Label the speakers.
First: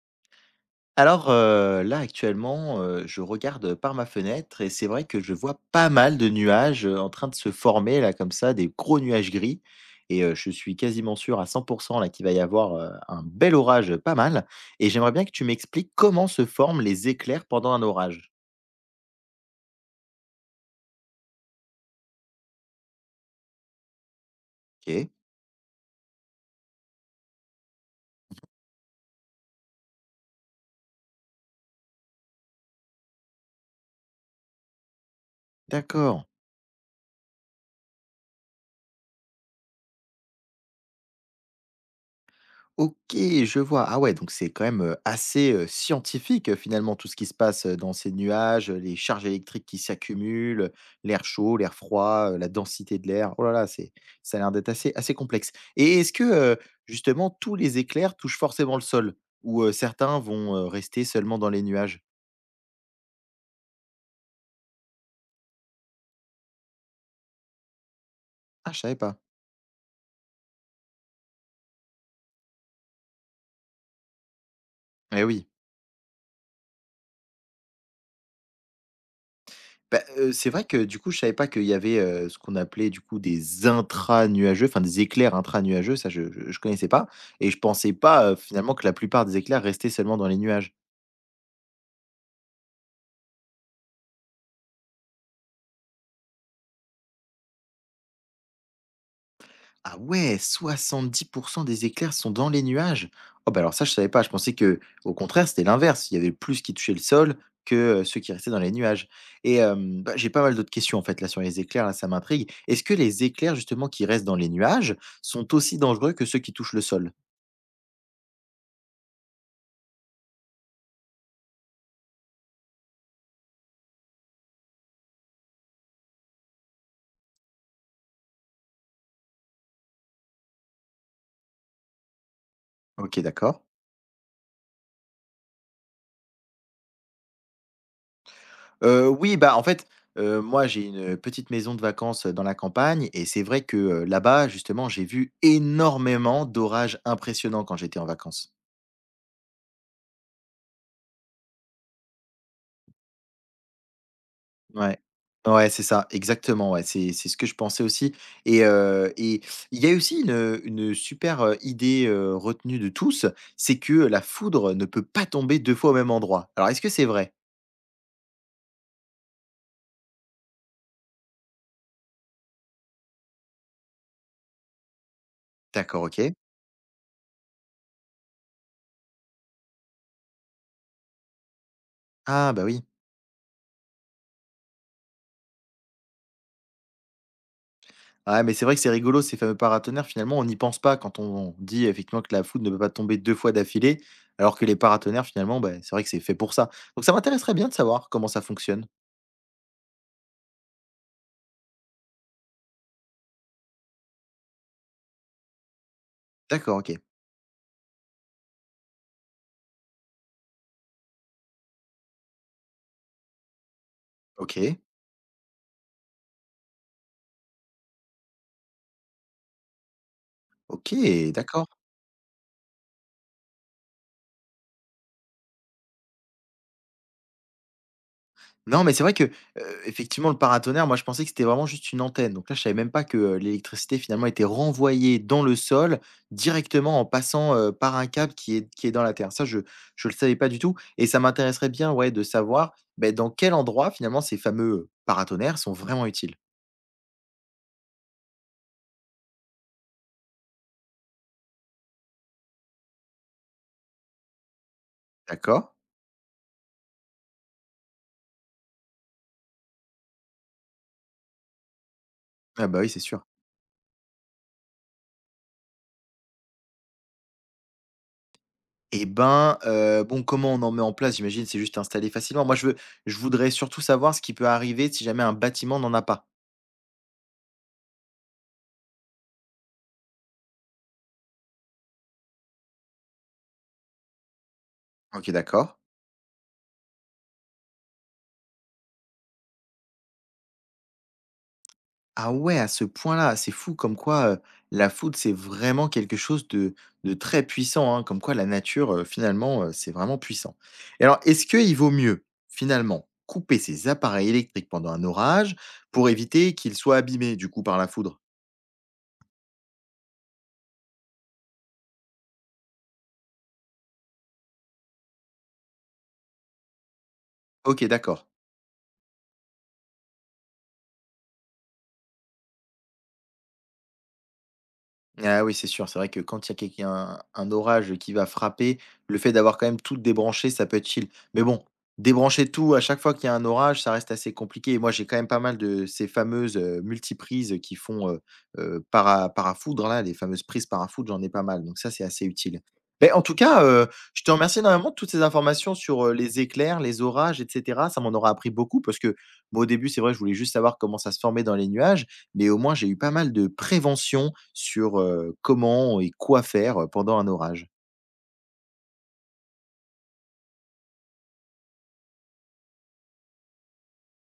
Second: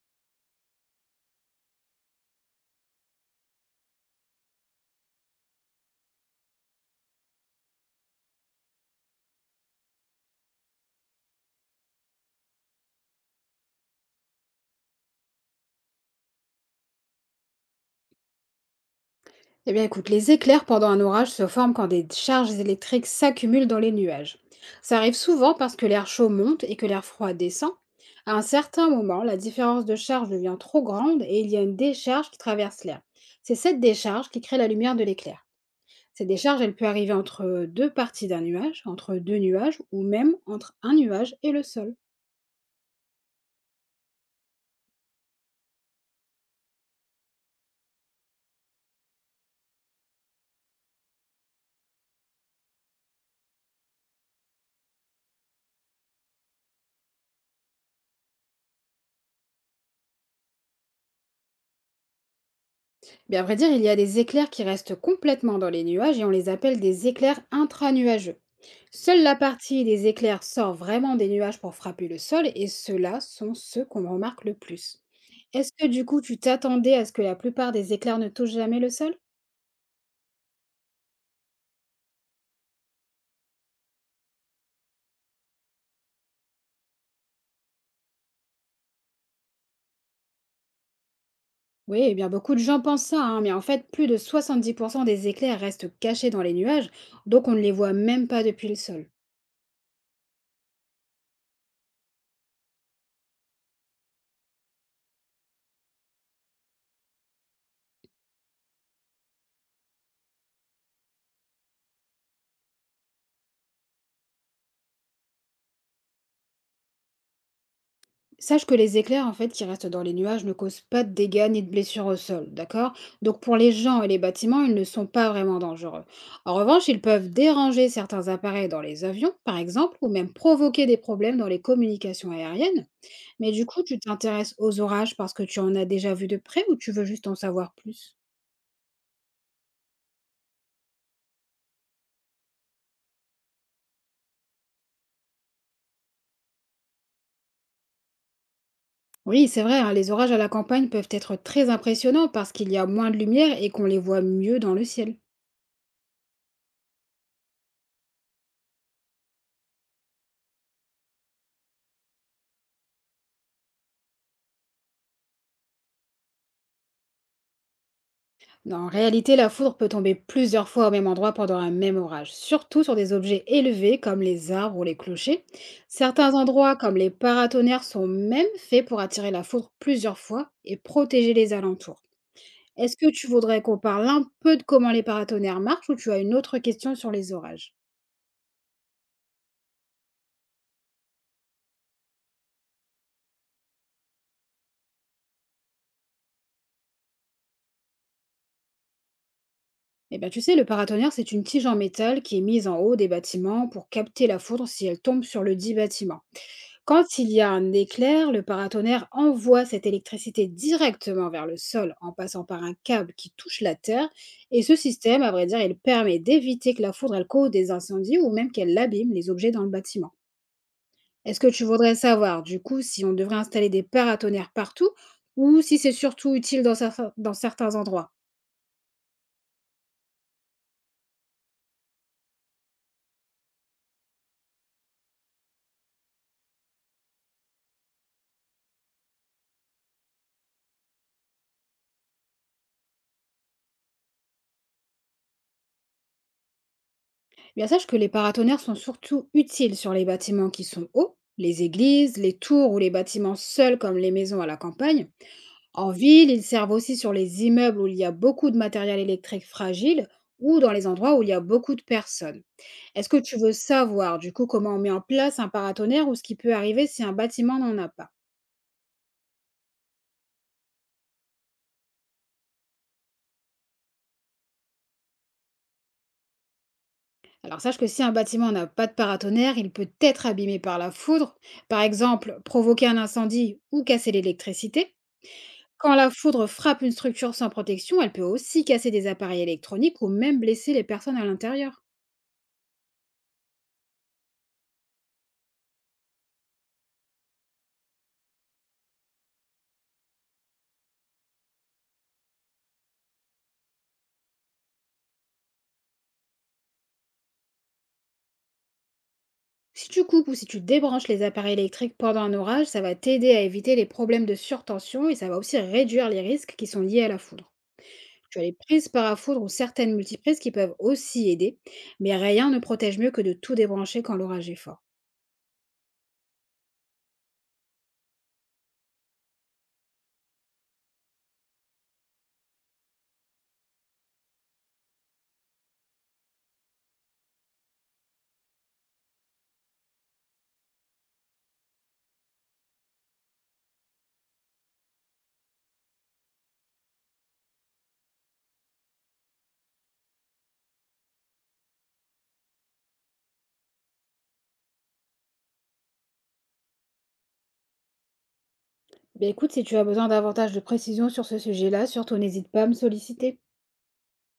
Speaker 1: Là actuellement, je regarde par ma fenêtre et c'est vrai que je vois pas mal de nuages, en train de se former là comme ça, des gros nuages gris et je suis quasiment sûr à 100% là qu'il va y avoir, un bel orage, pas mal. Et j'aimerais bien que tu m'expliques comment se forment les éclairs pendant un orage?
Speaker 2: Eh bien, écoute, les éclairs pendant un orage se forment quand des charges électriques s'accumulent dans les nuages. Ça
Speaker 1: OK,
Speaker 2: arrive souvent parce que l'air chaud monte et que l'air froid descend. À un certain moment, la différence de charge devient trop grande et il y a une décharge qui traverse l'air. C'est cette décharge qui crée la lumière de l'éclair.
Speaker 1: d'accord.
Speaker 2: Cette décharge, elle peut arriver entre deux parties d'un nuage, entre deux nuages ou même entre un nuage et le sol.
Speaker 1: OK, je vois. Ah ouais, donc c'est quand même, assez, scientifique, finalement, tout ce qui se passe, dans ces nuages, les charges électriques qui s'accumulent, l'air chaud, l'air froid, la densité de l'air. Oh là là, c'est ça a l'air d'être assez assez complexe. Et est-ce que, justement, tous les éclairs touchent forcément le sol? Ou, certains vont, rester seulement dans les nuages?
Speaker 2: Bien, à vrai dire, il y a des éclairs qui restent complètement dans les nuages et on les appelle des éclairs intranuageux.
Speaker 1: Ah, je savais pas.
Speaker 2: Seule la partie des éclairs sort vraiment des nuages pour frapper le sol, et ceux-là sont ceux qu'on remarque le plus.
Speaker 1: Eh oui.
Speaker 2: Est-ce que du coup tu t'attendais à ce que la plupart des éclairs ne touchent jamais le sol?
Speaker 1: Bah, c'est vrai que du coup, je savais pas qu'il y avait, ce qu'on appelait du coup des intra-nuageux, enfin des éclairs intra-nuageux, ça je connaissais pas et je pensais pas, finalement, que la plupart des éclairs restaient seulement dans les nuages.
Speaker 2: Oui, eh bien beaucoup de gens pensent ça, hein, mais en fait plus de 70% des éclairs restent cachés dans les nuages, donc on ne les voit même pas depuis le sol.
Speaker 1: Ah ouais, 70% des éclairs sont dans les nuages? Oh bah, alors ça je savais pas, je pensais que au contraire c'était l'inverse, il y avait plus qui touchaient le sol que, ceux qui restaient dans les nuages et bah, j'ai pas mal d'autres questions en fait là sur les éclairs, là ça m'intrigue. Est-ce que les éclairs justement qui restent dans les nuages sont aussi dangereux que ceux qui touchent le sol?
Speaker 2: Sache que les éclairs, en fait, qui restent dans les nuages ne causent pas de dégâts ni de blessures au sol, d'accord. Donc pour les gens et les bâtiments, ils ne sont pas vraiment dangereux. En revanche, ils peuvent déranger certains appareils dans les avions, par exemple, ou même provoquer des problèmes dans les communications aériennes.
Speaker 1: OK,
Speaker 2: Mais
Speaker 1: d'accord.
Speaker 2: du coup, tu t'intéresses aux orages parce que tu en as déjà vu de près, ou tu veux juste en savoir plus?
Speaker 1: Oui, bah, en fait, moi, j'ai une petite maison de vacances dans la campagne et c'est vrai que, là-bas, justement, j'ai vu énormément d'orages impressionnants quand j'étais en vacances.
Speaker 2: Oui, c'est vrai, hein, les orages à la campagne peuvent être très impressionnants parce qu'il y a moins de lumière et qu'on les voit mieux dans le
Speaker 1: Ouais.
Speaker 2: ciel.
Speaker 1: Ouais, c'est ça, exactement, ouais, c'est ce que je pensais aussi et il y a aussi une super, idée, retenue de tous, c'est que la foudre ne peut pas tomber 2 fois au même endroit. Alors est-ce que c'est vrai?
Speaker 2: Non. En réalité, la foudre peut tomber plusieurs fois au même endroit pendant un même orage, surtout sur des objets élevés comme les arbres ou les clochers.
Speaker 1: D'accord, OK.
Speaker 2: Certains endroits comme les paratonnerres sont même faits pour attirer la foudre plusieurs fois et protéger les alentours.
Speaker 1: Ah, bah, oui.
Speaker 2: Est-ce que tu voudrais qu'on parle un peu de comment les paratonnerres marchent, ou tu as une autre question sur les orages?
Speaker 1: Ah mais c'est vrai que c'est rigolo ces fameux paratonnerres, finalement, on n'y pense pas quand on dit effectivement que la foudre ne peut pas tomber 2 fois d'affilée, alors que les paratonnerres finalement, bah, c'est vrai que c'est fait pour ça. Donc ça m'intéresserait bien de savoir comment ça fonctionne.
Speaker 2: Eh bien tu sais, le paratonnerre, c'est une tige en métal qui est mise en haut des bâtiments pour capter la foudre si elle tombe sur le dit bâtiment.
Speaker 1: D'accord, OK.
Speaker 2: Quand il y a un éclair, le paratonnerre envoie cette électricité directement vers le sol en passant par un câble qui touche la terre. Et ce
Speaker 1: OK,
Speaker 2: système, à vrai dire, il permet d'éviter que la foudre elle cause des incendies ou même qu'elle abîme les objets dans le bâtiment.
Speaker 1: OK,
Speaker 2: Est-ce que tu
Speaker 1: d'accord.
Speaker 2: voudrais savoir, du coup, si on devrait installer des paratonnerres partout, ou si c'est surtout utile dans certains endroits?
Speaker 1: Non, mais c'est vrai que, effectivement, le paratonnerre, moi, je pensais que c'était vraiment juste une antenne. Donc là, je savais même pas que, l'électricité, finalement, était renvoyée dans le sol directement en passant, par un câble qui est dans la terre. Ça, je le savais pas du tout et ça m'intéresserait bien, ouais, de savoir, ben, dans quel endroit, finalement, ces fameux, paratonnerres sont vraiment utiles.
Speaker 2: Eh bien, sache que les paratonnerres sont surtout utiles sur les bâtiments qui sont hauts, les églises, les tours ou les bâtiments seuls comme les maisons à la campagne.
Speaker 1: D'accord.
Speaker 2: En ville, ils servent aussi sur les immeubles où il y a beaucoup de matériel électrique fragile, ou dans les endroits où il y a beaucoup de personnes.
Speaker 1: Ah bah, oui, c'est
Speaker 2: Est-ce que
Speaker 1: sûr.
Speaker 2: tu veux savoir du coup comment on met en place un paratonnerre, ou ce qui peut arriver si un bâtiment n'en a pas?
Speaker 1: Eh ben, bon, comment on en met en place? J'imagine, c'est juste installé facilement. Moi, je veux Je voudrais surtout savoir ce qui peut arriver si jamais un bâtiment n'en a pas.
Speaker 2: Alors sache que si un bâtiment n'a pas de paratonnerre, il peut être abîmé par la foudre, par exemple provoquer un incendie ou casser l'électricité.
Speaker 1: OK, d'accord.
Speaker 2: Quand la foudre frappe une structure sans protection, elle peut aussi casser des appareils électroniques ou même blesser les personnes à l'intérieur.
Speaker 1: Ah ouais, à ce point-là, c'est fou comme quoi, la foudre c'est vraiment quelque chose de très puissant, hein, comme quoi la nature, finalement, c'est vraiment puissant. Et alors, est-ce qu'il vaut mieux, finalement, couper ses appareils électriques pendant un orage pour éviter qu'ils soient abîmés, du coup, par la foudre?
Speaker 2: Si tu coupes ou si tu débranches les appareils électriques pendant un orage, ça va t'aider à éviter les problèmes de surtension et ça va aussi réduire les risques qui sont liés à la foudre.
Speaker 1: OK, d'accord.
Speaker 2: Tu as les prises parafoudres ou certaines multiprises qui peuvent aussi aider, mais rien ne protège mieux que de tout débrancher quand l'orage est fort.
Speaker 1: Ah oui, c'est sûr, c'est vrai que quand il y a quelqu'un un orage qui va frapper, le fait d'avoir quand même tout débranché, ça peut être chill. Mais bon, débrancher tout à chaque fois qu'il y a un orage, ça reste assez compliqué. Et moi, j'ai quand même pas mal de ces fameuses multiprises qui font parafoudre, là, les fameuses prises parafoudre, j'en ai pas mal. Donc ça, c'est assez utile. Mais en tout cas, je te remercie énormément de toutes ces informations sur les éclairs, les orages, etc. Ça m'en aura appris beaucoup parce que moi, au début, c'est vrai, je voulais juste savoir comment ça se formait dans les nuages, mais au moins j'ai eu pas mal de prévention sur, comment et quoi faire pendant un orage.
Speaker 2: Beh, écoute, si tu as besoin davantage de précisions sur ce sujet-là, surtout n'hésite pas à me solliciter.